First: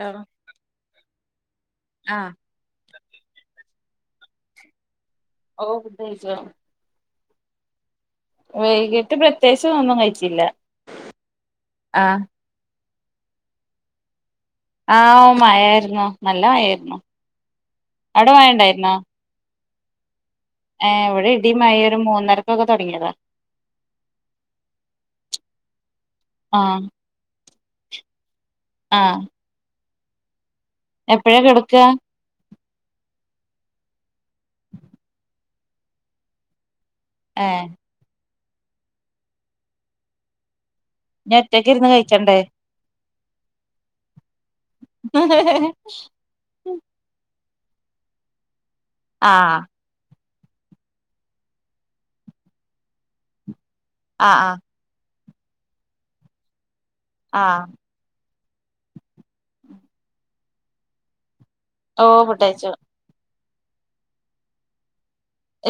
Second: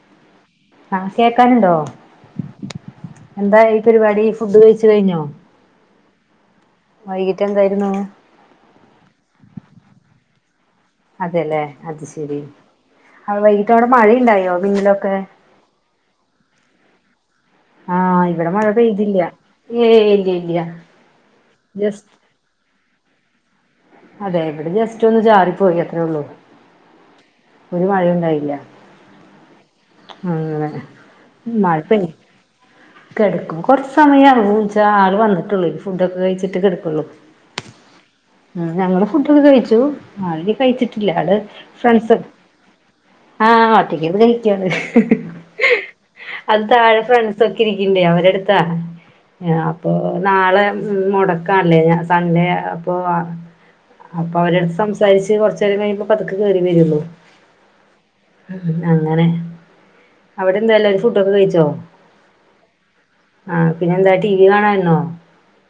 ഹോ ആ കേൾക്കാനുണ്ടോ? ആഹ് എന്തായി പരിപാടി ഫുഡ് കഴച്ച് കഴിഞ്ഞോ? ഓഹ് ഫുഡ് കഴിച്ചോ വൈകിട്ടന്തായിരുന്നു? വൈകിട്ട് പ്രത്യേകിച്ച് ഒന്നും കഴിച്ചില്ല. അതെല്ലെ അത് ആഹ് ശെരി അഹ് വൈകിട്ട് അവിടെ മഴയുണ്ടായോ മിന്നലൊക്കെ ആഹ് ഓഹ് മായായിരുന്നു നല്ല മയായിരുന്നു ആഹ് ഇവിടെ മഴ പെയ്തില്ല ഏയ് ഇല്ല ഇല്ല ഏഹ് ഇവിടെ ഇടിം മയു ഒരു ജസ്റ്റ് മൂന്നരക്കൊക്കെ തുടങ്ങിയതാ അതെ ഇവിടെ ജസ്റ്റ് ഒന്ന് ചാറിപ്പോയി അത്രയേള്ളൂ ആഹ് ഒരു മയു ണ്ടായില്ല. ആഹ് അങ്ങനെ എപ്പോഴാ കിടക്ക മഴ പെയ് കിടക്കും കുറച്ച് സമയാഉ ച്ച ആൾ വന്നിട്ടുള്ളൂ ഫുഡ്ഡോക്കെ കഴിച്ചിട്ട് കിടുക്കുള്ളു ഏഹ് ഉം ഞങ്ങള് ഫുഡൊകെ കഴിച്ചു ആൾ കഴിച്ചിട്ടില്ല ഇനി ആള് ഒറ്റക്ക് ഇരുന്ന് ഫ്രണ്ട്സ് കഴിക്കണ്ടേ ആഹ് ഒറ്റയ്ക്ക്ത് കയിക്കന്ന് അത് താഴെ ഫ്രണ്ട്സക്കെ ഇരിക്ണ്ടേ അവരെടുത്താ ആഹ് പ്പോ നാളെ മുടക്കാല്ലേ ഞാൻ സൺഡേ അപ്പോ ആഹ് ആഹ് അപ്പൊ ആഹ് അവരടുത്ത് സംസാരിച്ച് കൊർചേരം കഴിയുമ്പൊ പതുകെ കേറി വരുള്ളു ആഹ് ഉം അങ്ങനെ അവിടെ എന്താല്ലരു ഫുഡൊക്കെ കഴിച്ചോ ഓഹ് ഫുഡയിച്ചു ആഹ് പിന്നെ എന്താ ടി വി കാണാന്നോ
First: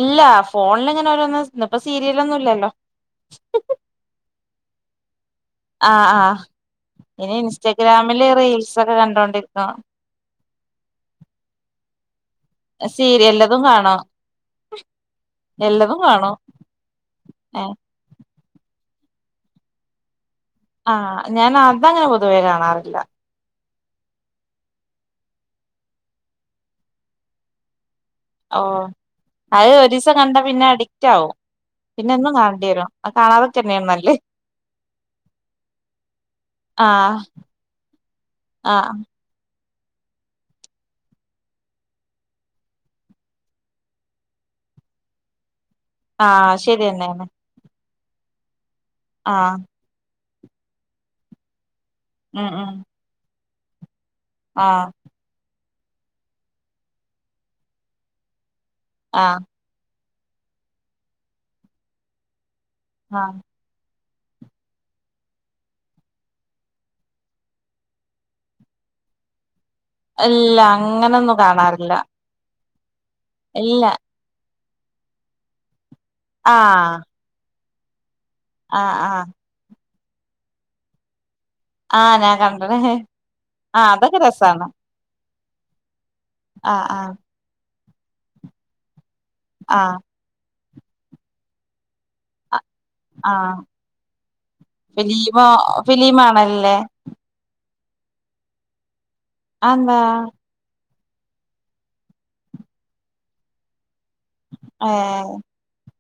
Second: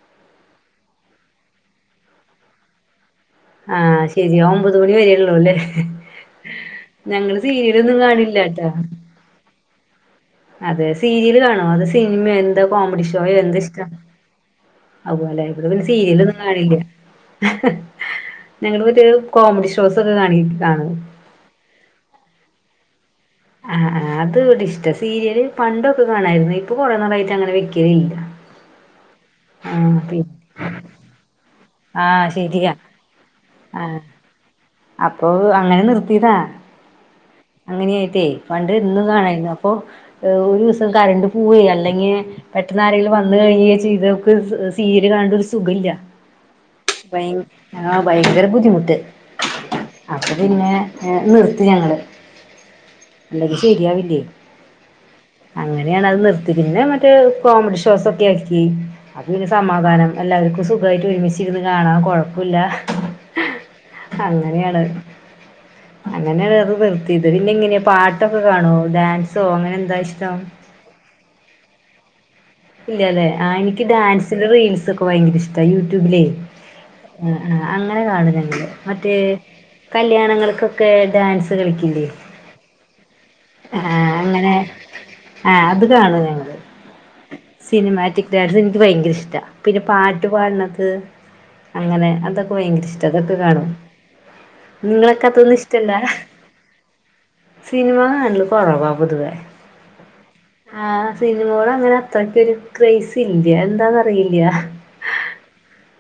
ഇല്ല ഫോണിൽ ഇങ്ങനെ ഓരോന്നും ഇപ്പ സീരിയലൊന്നും ഇല്ലല്ലോ ആഹ് ശരി ഒമ്പത് മണി വരെ ഉള്ളൂ അല്ലേ ആഹ് ആഹ് ഇനി ഞങ്ങള് സീരിയലൊന്നും ഇൻസ്റ്റഗ്രാമില് കാണില്ലാട്ടാ റീൽസൊക്കെ കണ്ടോണ്ടിരിന്നു അതെ സീരിയല് കാണോ അത് സിനിമയോ എന്താ കോമഡി ഷോയോ എന്താ സീരിയല്ലതും ഇഷ്ടം കാണും അഹ് പോല്ലെ ഇവിടെ പിന്നെ എല്ലതും കാണും സീരിയലൊന്നും കാണില്ല ഏഹ് ഞങ്ങൾ ഒരു കോമഡി ഷോസ് ഒക്കെ കാണിക്കും ആഹ് ഞാൻ അതങ്ങനെ പൊതുവേ കാണാറില്ല ആഹ് ആഹ് അത് തിഷ്ട സീരിയല് പണ്ടൊക്കെ കാണായിരുന്നു ഇപ്പൊ കുറെ നാളായിട്ട് അങ്ങനെ വെക്കല് ഇല്ല ഓഹ് അഹ് ഒരീസം കണ്ട പിന്നെ അഡിക്റ്റ് ആവും പിന്നെ ആഹ് എന്നും കാണണ്ടി ശരിയാ വരും അത് കാണാതൊക്കെന്ന ആഹ് നല്ലത് അപ്പൊ അങ്ങനെ നിർത്തിയതാ ആഹ് അങ്ങനെയായിട്ടേ പണ്ട് ആഹ് എന്നും കാണായിരുന്നു അപ്പൊ ഒരു ദിവസം കറണ്ട് പൂവേ അല്ലെങ്കി പെട്ടെന്ന് ആരേങ്ക്ലു വന്ന് കഴിഞെ ചെയ്തോക്ക് സീര് കാണണ്ട ഒരു സുഖല്ല ആഹ് ശരിയെന്നെണ് ആഹ് ഭയങ്കര ബുദ്ധിമുട്ട് ആഹ് അപ്പ പിന്നെ എഹ് നിർത്തി ഞങ്ങള് ഉം ഉം അല്ലെങ്കി ശരിയാാവില്ലേ ആഹ് അങ്ങനെയാണ് അത് നിർത്തി പിന്നെ മറ്റേ കോമഡി ഷോസ്ക്കെ ആക്കി അത് ആഹ് നെ സമാധാനം എല്ലാവർക്കും സുഖയിട്ട് ഒരുമിച്ചിരുന്ന് കാണാം കുഴപ്പല്ല ആഹ് അങ്ങനെയാണ് അങ്ങനെയാണ് അത് നിർത്തിയത് പിന്നെ ഇങ്ങനെയെ പാട്ടൊക്കെ കാണോ ഡാൻസോ അങ്ങനെ എന്താഷ് അല്ല അങ്ങനൊന്നും കാണാറില്ല ഇല്ല അല്ലേ ആഹ് എനിക്ക് ഇല്ല ഡാൻസിന്റെ റീൽസ് ഒക്കെ ഭയങ്കര ഇഷ്ട യൂട്യൂബിലേ ആഹ് ആഹ് ആഹ് അങ്ങനെ കാണും ഞങ്ങളൾ ആഹ് മറ്റേ ആഹ് കല്യാണങ്ങൾക്കൊക്കെ ഡാൻസ് കളിക്കിലെ ആഹ് ഞാൻ കണ്ട്ണ് ആഹ് ആഹ് അതൊക്കെ അങ്ങനെ രസാണ് ആഹ് അത് കാണും ഞങ്ങൾ ആഹ് ആഹ് സിനിമാറ്റിക് ഡാൻസ് എനിക്ക് ഭയങ്കര ഇഷ്ടപിന്നെ പാ ആഹ് ട്ടുപാടണതൊക്കെ അങ്ങനെ അതൊക്കെ അഹ് ഭയങ്കര ഇഷ്ട ഇതൊക്കെ ആഹ് കാണും നിങ്ങളൊക്കെ ഫിലീമോ അതൊന്നും ഇഷ്ടല്ലാ ഫിലീമാണല്ലേ സിനിമ കാണൽ കുറവ പൊതുവേ ആന്താ ആഹ് സിനിമകള അങ്ങനെ അത്രക്ക് ഒരു ക്രേസ് ഇല്ല എന്താന്ന് അറില്ല ഏഹ്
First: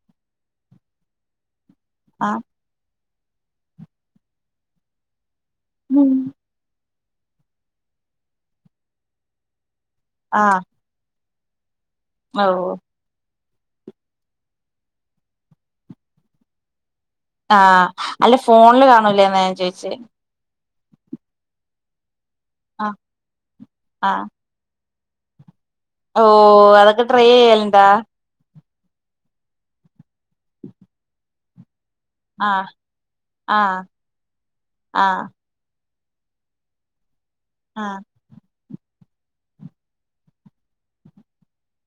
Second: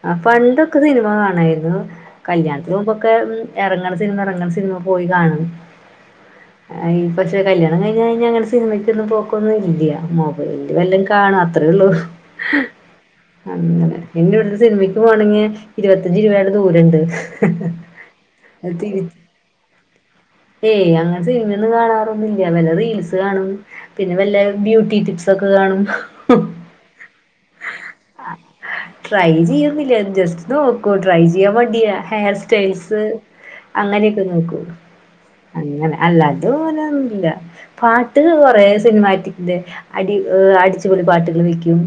ആഹ് പണ്ടൊക്കെ സിനിമ കാണായിരുന്നു ആഹ് കല്യാണം ഇത് മുമ്പൊക്കെ ഇറങ്ങണ സിനിമ ഇറങ്ങണ സിനിമ പോയി കാണും ഉം ഈ [unintelligible] കല്യാണം കഴിഞ്ഞ് കഴിഞ്ഞ അങ്ങനെ സിനിമക്കൊന്നും പോക്കൊന്നും ഇല്ല മൊബൈല് വല്ല കാണ അത്രേ ഉള്ളൂ ഓ അങ്ങനെ ഇ ഇവിടുത്തെ സിനിമയ്ക്ക് പോകണെങ്കിൽ ഇരുപത്തഞ്ച് രൂപയുടെ ദൂരണ്ട് ആഹ് അല്ല ഫോണില് തിരി കാണൂലേന്ന ഞാൻ ചോദിച്ചേ ഏയ് അങ്ങനെ സിനിമയൊന്നും കാണാറൊന്നില്ല വല്ല ആഹ് റീൽസ് കാണും പിന്നെ ആഹ് വല്ല ബ്യൂട്ടി ടിപ്സ് ഒക്കെ കാണും ഓ അതൊക്കെ ട്രൈ ചെയ്യലുണ്ടാ ട്രൈ ചെയ്യുന്നില്ല ജസ്റ്റ് നോക്കൂ ട്രൈ ചെയ്യാൻ മടിയാ ഹെയർ ആഹ് സ്റ്റൈൽസ് ആഹ് അങ്ങനെയൊക്കെ നോക്കൂ ആഹ് അങ്ങനെ അല്ല അതോലന്നല്ല പാ ആഹ് ട്ട് കുറെേ സിനിമാറ്റിന്റെ അടി അടിച്ചുപൊളിപാട്ടുകൾ വെക്കും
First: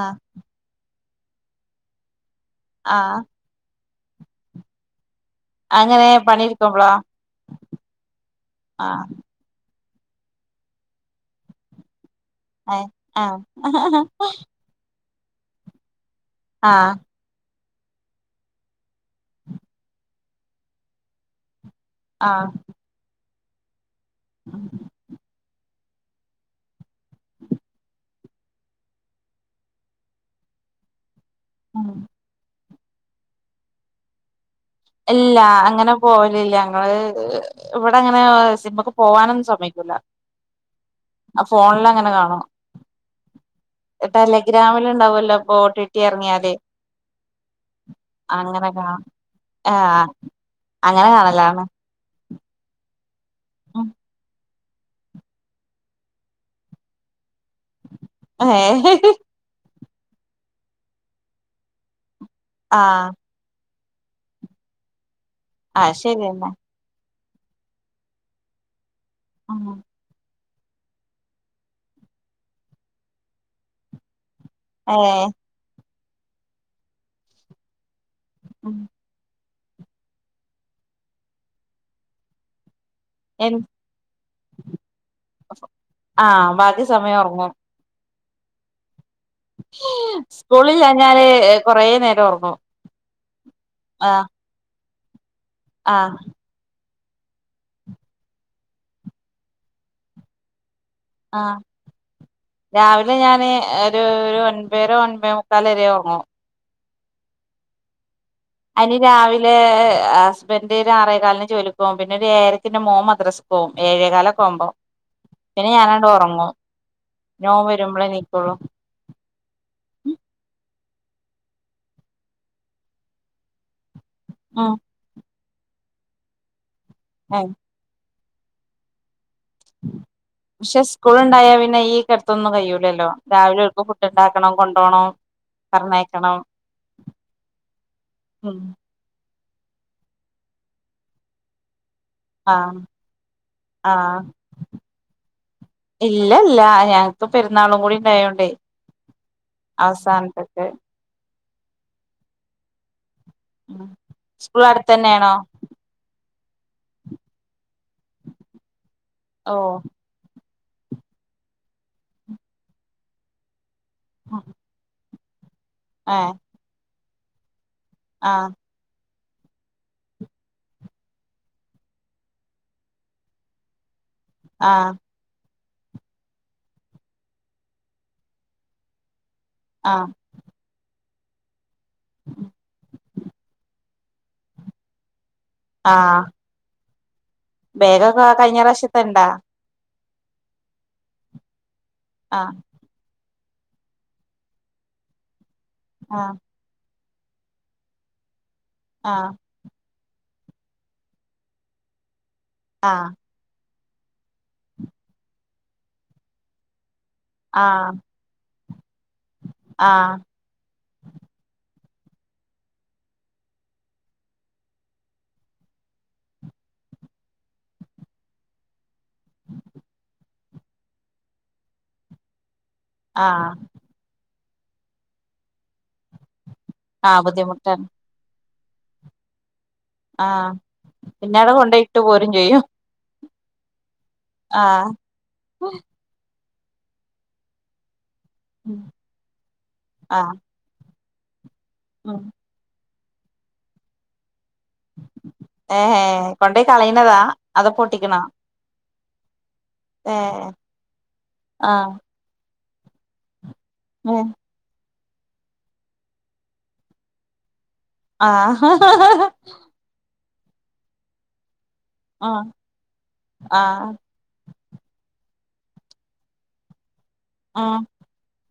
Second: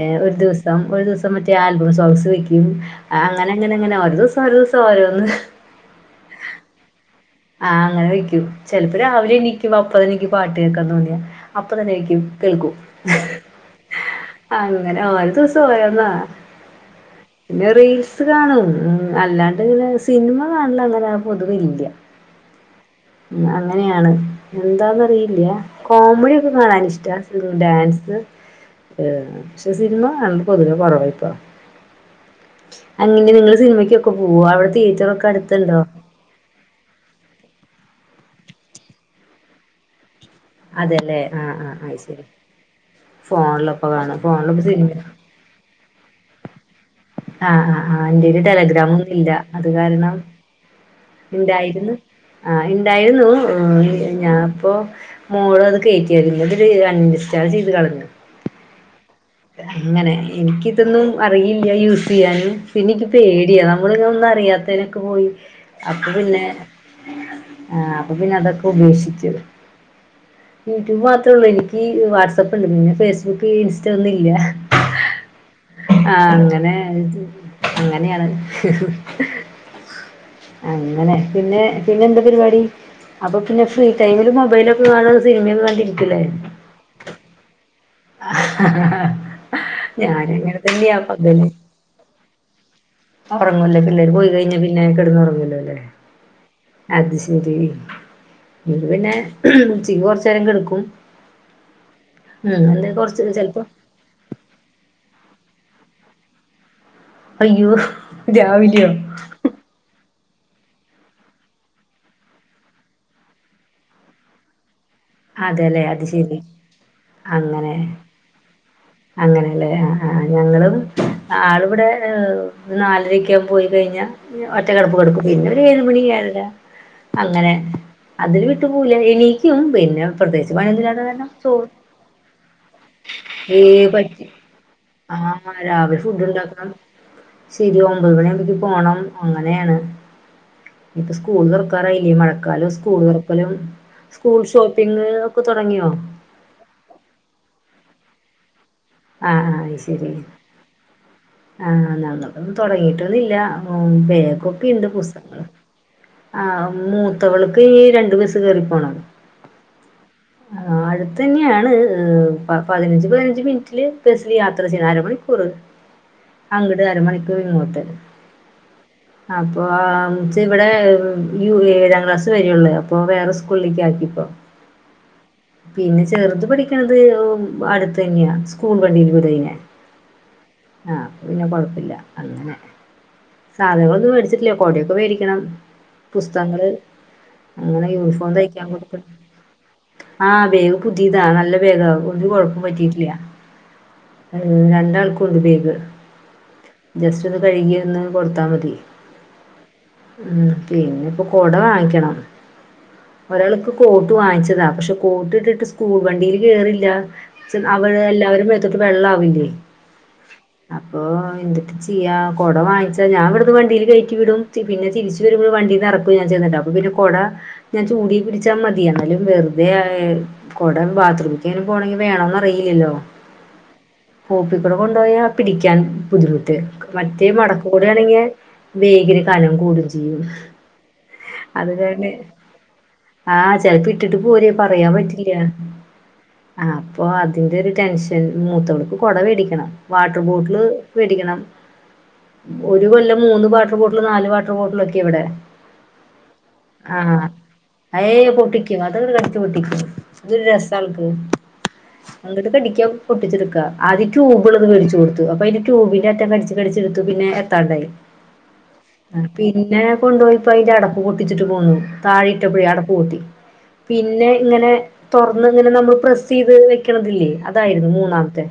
ആഹ് ഒരു ദിവസം ഒരു ദിവസം മറ്റേ ആൽബം സോങ്സ് വെക്കും ആഹ് അങ്ങനെ അങ്ങനെങ്ങന ഒരു ദിവസം ഒരു ദിവസം ഓരോന്ന് അങ്ങനെ പണിട്ക്കുമ്പളോ ആഹ് അങ്ങനെ വെക്കും ചിലപ്പപ്പോ രാവിലെ എിക്കുമ്പ അപ്പ തന്നെനിക്ക് പാട്ട് കേൾക്കാൻ തോന്നിയ അപ്പ തന്നെ വെക്കും കേൾക്കൂ ഏഹ് ആഹ് അങ്ങനെ ഒരോ ദിവസം പോയന്നാ ആഹ് പിന്നെ റീൽസ് കാണും അല്ലാണ്ട് ഇങ്ങനെ സിനിമ കാണല് അങ്ങനെ പൊതുവില്ല ആഹ് അങ്ങനെയാണ് എന്താന്ന്റിയില്ല കോമഡിയ ഒക്കെ കാണൻ ഇഷ്ട പിന്നെ ഡാൻസ് ഏഹ് പക്ഷെ സിനിമ കാണല് പൊതുവേ കുറവായിപ്പാ [unintelligible] അങ്ങനെ നിങ്ങൾ സിനിമയ്ക്കൊക്കെ പോക അവിടെ തിയേറ്ററൊക്കെ ഇല്ല അടുത്തുണ്ടോ അങ്ങനെ പോലില്ല ഞങ്ങള് ഇവിടെ അങ്ങനെ സിനിമക്ക് പോവാനൊന്നും സമക്കൂല്ല അതെല്ലേ ആഹ് ഫോണില് അത് അങ്ങനെ ശരി കാണും ഫോണിലൊക്കെ കാണും ടെല ഫോണിലിപ്പോ ഗ്രാമില സിനിമ ഉണ്ടാവല്ലോ ഒട്ടിട്ടി ഇറങ്ങിയാല് ആഹ് ആഹ് ആഹ് എന്റെയ്ല് ടെലഗ്രാം ഒന്നുല്ല അത് ആഹ് കാരണം അങ്ങനെ കാണലാണ് ഇണ്ടായിരുന്നു ആഹ് ഇണ്ടായിരുന്നു ആഹ് ഞാൻപ്പോ മോള് അത് കയറ്റി അയിരുന്നു അൺ ഇൻസ്റ്റാൾ ചെയ്ത് കളഞ്ഞു [unintelligible] അങ്ങനെ എനിക്കിതൊന്നും അറിയില്ല യൂസ് ചെയ്യാൻ പിന്നെ ആഹ് എനിക്ക്പ്പോ പേടിയതാ നമ്മളിങ്ങനെ ഒന്നും അറിയാത്തേനൊക്കെ പോയി അത് അപ്പൊ ശരിയെന്നെ പിന്നെ ആഹ് അപ്പൊ പിന്നെ അതൊക്കെ ഉപേക്ഷിച്ചു യൂട്യൂബ് മാത്രമേ ഉള്ളൂ എനിക്ക് വാട്സആപ്പ് ഉണ്ട് പിന്നെ ഫേസ്ബുക്ക് ഇൻസ്റ്റ ഒന്നും ഇല്ല ഏഹ് ആഹ് അങ്ങനെ അങ്ങനെയാണ് അങ്ങനെ പിന്നെ പിന്നെ എന്താ പരിപാടി അപ്പ എൻ പിന്നെ ഫ്രീ ടൈമില് മൊബൈലൊക്കെ കാണാ സിനിമയൊന്നും കണ്ടിരിക്കൂലേ? ആഹ് ബാക്കി സമയം ഒറങ്ങും ആ സ്കൂളില്ലാഞ്ഞാല് കൊറേനേരം ഓർങ്ങും ഒറങ്ങുല്ലേ? പിള്ളേര് പോയി കഴിഞ്ഞാ പിന്നെ കെടന്ന് ഒറങ്ങൂലോല്ലേ? ആഹ് അത് ശരി. ഇത് പിന്നെ ഉച്ചിക്ക് കൊറച്ചേരം കെടുക്കും. ആഹ് രാവിലെ കൊറച്ച് ഞാന് ചെലപ്പോ ഒരു ഒൻപര ഒൻപതേ മുക്കാല് വരെ ഒറങ്ങും അയ്യോ രാവിലെയോ അയിന് രാവി ല് ഹസ്ബൻഡ് ഒര് ആറേകാലിന് ജോലിക്ക് പോവും. പിന്നെ ഒരു ഏയരയ്ക്ക് എന്റെ മ്വോൻ മദ്രസ്ക്ക് പോവും. ഏഴേകാലൊക്കെ ആവുമ്പോൾ പിന്നെ അതെല്ലേ അത് ഞാനങ്ങട് ശരി ഒറങ്ങും ഞാൻ ഓൻ വരുമ്പളേ നീക്കോള്ളൂ അങ്ങനല്ലേ? ആഹ് ആഹ് ഞങ്ങളും ആളിവിടെ നാലരക്കേ ആവുമ്പോ പോയി കഴിഞ്ഞാൽ ഉം ഒറ്റകെടപ്പ് കെടക്കും. പിന്നൊരു ഏഴ് മണി ഏഴര ഏഹ് അങ്ങനെ അതില് വിട്ടു പൂവില്യ. എണീക്കും പിന്ന പ്രത്യേകിച്ച് പണിയൊന്നും പക്ഷെ ഇല്ലാത്ത സ്കൂൾ കാരണം സോ ഉണ്ടായാ പിന്നെ ഈ കെടത്തൊന്നും കയ്യൂലല്ലോ രാവിലെ ഓൽക്ക് ഏഹ് ഫുഡ് പറ്റി ഉണ്ടാക്കണം കൊണ്ടോണം ആഹ് രാവിലെ ഫുഡ് പറഞ്ഞയക്കണം ഉണ്ടാക്കണം ശരി ഒമ്പത് മണി ആകുമ്പേക്ക് ഉം പോണം അങ്ങനെയാണ് ഇപ്പ സ്കൂൾ തുറക്കാറായില്ലേ മഴക്ക ആഹ് സ്കൂള് തൊറക്കലും ആഹ് സ്കൂൾ ഷോപ്പിങ് ഒക്ക തൊടങ്ങ്യോ? ഇല്ല ഇല്ല ഞങ്ങൾക്ക് പെരുന്നാളും കൂടി ഇണ്ടായോണ്ടേ ആഹ് ആഹ് അത് ശരി ആഹ് നമ്മക്കും തൊടങ്ങിയിട്ടൊന്നുല്ല ഉം സ്കൂൾ ബാഗോക്കെണ്ട് അടുത്തന്നെയാണോ പുസ്തകങ്ങള് ആഹ് മൂത്തവൾക്ക് ഈ രണ്ടു ബസ്സ് കേറിപ്പോണം. ഓഹ് ആഹ് അടുത്തന്ന്യാണ് ഏഹ് പതിനഞ്ച് പതിനഞ്ച് മിനി റ്റ്ല് ബസ്സില് യാത്ര ചെയ്യണം. അര മണിക്കൂറ്. ആഹ് അങ്ക്ട് അരമണിക്കൂറ് ഇങ്ങോട്ട് ആഹ് അപ്പോ ആം എന്നച്ച ഇവിടെ യൂ ഏഴാം ക്ലാസ് വരേള്ള്വേ. അപ്പോ വേറെ സ്കൂളിലേക്ക് ആക്കിപ്പോൾ ആഹ് പിന്നെ ചെറ്ത് പഠിക്കണത് ങ്ഹും അടുത്ത് തന്നെയാ സ്കൂൾ വണ്ടിൽ വിടും അയിനെ ആഹ് ആഹ് അപ്പ പിന്ന കൊഴപ്പില്ല അങ്ങനെ. സാധനങ്ങളൊന്നും വേടിച്ചിട്ടില്ല കൊടയൊക്കെ വേടിക്കണം. ആ പുസ്തകങ്ങള് അങ്ങനെ ബേഗൊക്കെ യൂണിഫോം കഴിഞ്ഞ തയ്ക്കാൻ കൊടുത്തു പ്രാവശ്യത്തെ ഇണ്ടാ ആഹ് ബാഗ് പുതിതാ. നല്ല ബാഗാ ഒരു ആ കൊഴപ്പും പറ്റിട്ടില്ല. ഉം രണ്ടാൾക്കും ഉണ്ട് ബാഗ് ആഹ് ജസ്റ്റ് ഒന്ന് കഴുകി ഒന്ന് കൊടുത്താ മതി ആഹ് ഉം പിന്നെപ്പ കൊട വാങ്ങിക്കണം ആഹ് ഒരാൾക്ക് കോട്ട് വാങ്ങിച്ചതാ. പക്ഷേ കോട്ട് ഇട്ടിട്ട് സ്കൂൾ വണ്ടീല് കേറില്ല. ച്ച് ആ അവൾ എല്ലാവര്ടേം മേത്തോട്ട് വെള്ളാവില്ലേ? ആ ഓ എന്തിട്ട് ചെയ്യാ കൊട വാങ്ങിച്ചാ ഞാൻ ഇവിടുന്ന് വണ്ടിൽ കയറ്റി വിടും പിന്നെ തിരിച്ചു വണ്ടീന്ന് ഇറക്ക ഞാൻ ചെയ്യണണ്ട അപ്പ പിന്നെ കൊട ഞാൻ ചൂടി പിടിച്ചാ മതി എന്നാലും വെറുതെ കുട ബാത്റൂമിലേങ്ങനും പോണെങ്കിൽ വേണോന്നറിയില്ലല്ലോ ആഹ് പോപ്പി കുട കൊണ്ടുപോയാ പിടിക്കാൻ ബുദ്ധിമുട്ട് ആ മറ്റേ മടക്ക് ബുദ്ധിമുട്ടാണ് കൂടെയാണെങ്കി ബേഗിന് കനം കൂടും ചിയ്യും ആ പിന്നവിടെ കൊണ്ടോയി ഇട്ട് അത്കണ്ട് പോരും ചെയ്യും ആഹ് ച്ചെലപ്പൊ ഇട്ടിട്ട് പോരുഎ ആ പറയാൻ പറ്റി ഇല്ല അപ്പൊ അതിലൊരു ടെൻഷൻ മൂത്തവൾക്ക് കൊട വേടിക്കണം വാട്ടർ ആ ബോട്ടില് വേടിക്കണം ഉം ഒരു കൊല്ലം മൂന്ന് വാട്ടർ ബോട്ടിൽ നാല് വാട്ടർ ബോട്ടിലൊക്കെയാ ഇവിടെ ഏ കൊണ്ടോയി കളയണതാ ആഹ് അതോ പൊട്ടിക്കണ ഏയ് പൊട്ടിക്കും അതങ്ങട് കടിച്ചു പൊട്ടിക്ക ഇതൊരു രസ ആൾക്ക് ആ അങ്ങിട്ട് കടിക്ക പൊട്ടിച്ചെടുക്ക ആദ്യ ഓളത് കടിച്ചു കൊടുത്തു അപ്പൊ അയിന്റെ ട്യൂബിന്ററ്റം കടിച്ച് കടിച്ചെടുത്തു പിന്നെ എത്താണ്ടായി ആ പിന്നെ കൊണ്ടോ പോയിപ്പോ അതിന്റെ അടപ്പ് പൊട്ടിച്ചിട്ട് പോണു താഴീട്ടപ്പോഴേ അടപ്പ് പൊട്ടി ആ പിന്നെ ഇങ്ങനെ തൊറന്ന് ഇങ്ങനെ നമ്മള് പ്രസ് ചെയ്ത് വെക്കണതില്ലേ ആ അതായിരുന്നു മൂന്നാമത്തെ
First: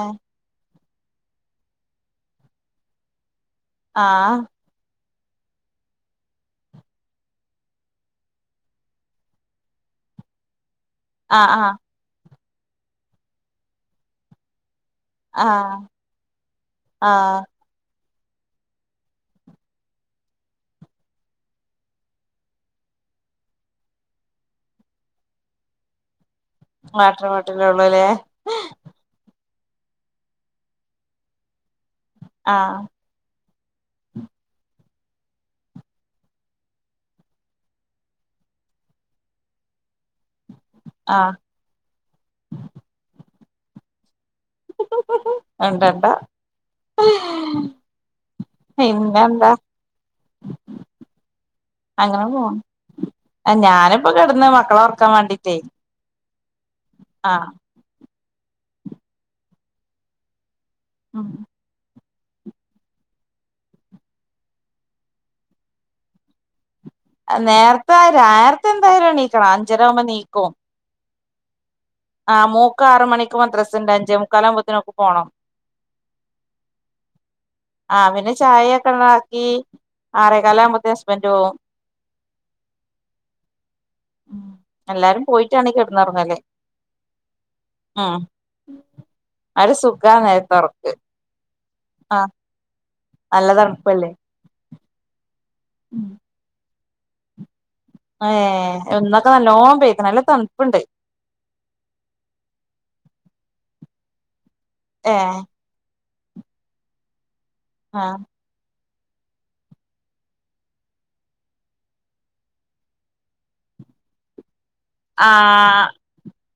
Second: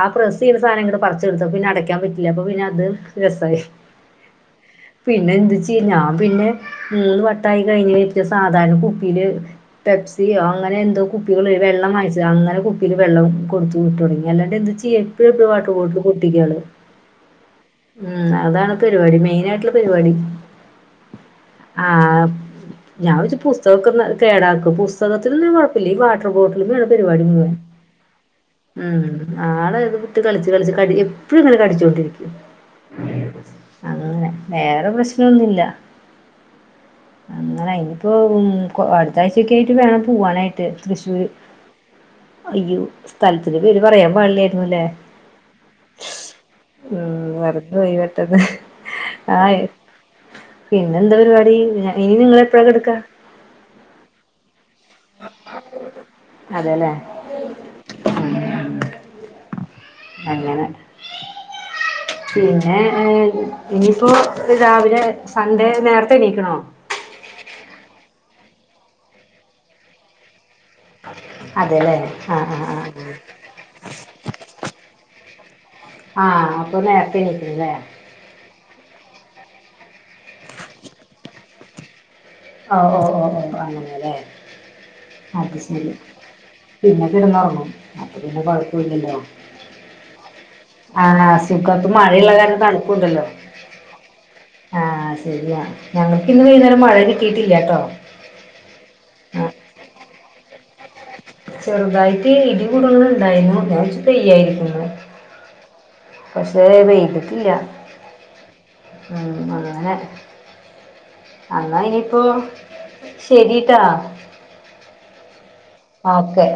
ആ പ്രസ് സീ സാധനങ്ങള് പറിച്ചടുത്ത പിന്ന അടക്കാൻ പറ്റില്ല അപ്പൊ പിന്നെ അത് രസായി ആഹ് പിന്നെ എന്ത് ചി ഞാൻ പിന്നെ മൂന്ന് വട്ടായി കഴിഞ്ഞ ഇ സാധാരണ കുപ്പീല് പെപ്സിയോ അങ്ങനെ എന്തോ ആഹ് കുപ്പികള് ആഹ് വെള്ളം വാങ്ങിച്ചത് അങ്ങനെ കുപ്പില് വെള്ളം കൊടുത്തുവിട്ടുതുടങ്ങി അല്ലാണ്ട് എന്ത ചിയ്യ വാട്ടർ ആഹ് ബോട്ടില് പൊട്ടിക്കാണ് ആഹ് ഉം അതാണ് പെര്പാടി മെയിനായിട്ടുള്ള പെര്പാടി ആഹ് ഞാൻ വച്ച് പുസ്തകക്കെ കേടാക്കും പുസ്തകത്തിൽ കുഴപ്പില്ല ഈ വാ ട്ടർ ബോട്ടിൽ വാട്ടർ ബോട്ടിലെ ഉള്ളു ല്ലേ ഉം ആളെ ഇത് വിട്ട് കളിച്ച് കളച്ച് ക എപ്പഴും ഇങ്ങനെ കടിച്ചു ആഹ് അങ്ങനെ വേറെ പ്രശ്നൊന്നില്ല അങ്ങനെ അയിനിപ്പോ അടുത്താഴ്ചൊക്കെ ആയിട്ട് വേണം പൂ വാനായിട്ട് തൃശ്ശൂര് ആഹ് അയ്യോ സ്ഥലത്തിന്റെ പേര് പറയാൻ പാടില്ല ഉണ്ട ഉം മറന്ന് പോയി പെട്ടെന്ന് പിന്നെന്താ? ആഹ് പിന്നെന്താ പരിപാടി ഇനി നിങ്ങളെപ്പഴാ കെടക്കാ ഞാനിപ്പ കെടന്നു മക്കളോ അതെല്ലേ ആഹ് അങ്ങന ആഹ് പിന്നേ ഇനിപ്പോ രാവിലെ സൺഡേ നേരത്തെ എണീക്കണോ നേർത്തെ നേർത്തെ എന്തായാലും നീക്കണം അഞ്ചരാവുമ്പോ ണീക്കും അതേല്ലേ ആഹ് മൂക്ക് ആറ് മണിക്ക് മദ്രസിണ്ട് അഞ്ചേ മുക്കാലാമ്പത്തിനവക്ക് പോണം ആ ആ അപ്പൊ നേരത്തെ എണീക്കണല്ലേ ആ പിന്നെ ചായയക്കെ ആറേകാലകുമ്പത്തേ അസ്ബൻഡ് പോവും ഓ ഓ ഓ ഓ അങ്ങനെല്ലേ എല്ലാരും പോയിട്ടാണി കെടന്നൊറങ്ങല് പിന്നെ കെടന്നൊറങ്ങു അപ്പൊ പിന്നെ കൊഴപ്പൊല്ലല്ലോ ഒരു സുഖാ നേരത്തെ ഒറക്ക് ആണ സുഗം മഴഇള്ള ആഹ് കാരണം തണുപ്പുണ്ടല്ലോ നല്ല തണുപ്പല്ലേ ആഹ് ശെരിയാ ഞങ്ങൾക്കിന്ന് വൈന്നേരം മഴ കിട്ടിയിട്ടില്ലാട്ടോ ഏഹ് ഇന്നൊക്കെ നല്ലോണം പേക്കണ് നല്ല തണുപ്പുണ്ട് ചെറുതായിട്ട് ഇടികൂടങ്ങ ഉണ്ടായിരുനു ഞാൻ വിജാരിച്ചു പെയ്യായിരിക്കുന്ന് ഏഹ് പക്ഷെ പെയ്ത്ട്ടില്ലാ ആഹ് ഉം അങ്ങനെ എന്നാ ഇനിപ്പോ ശരിട്ടാ ആഹ് ആഹ് ഓക്കെ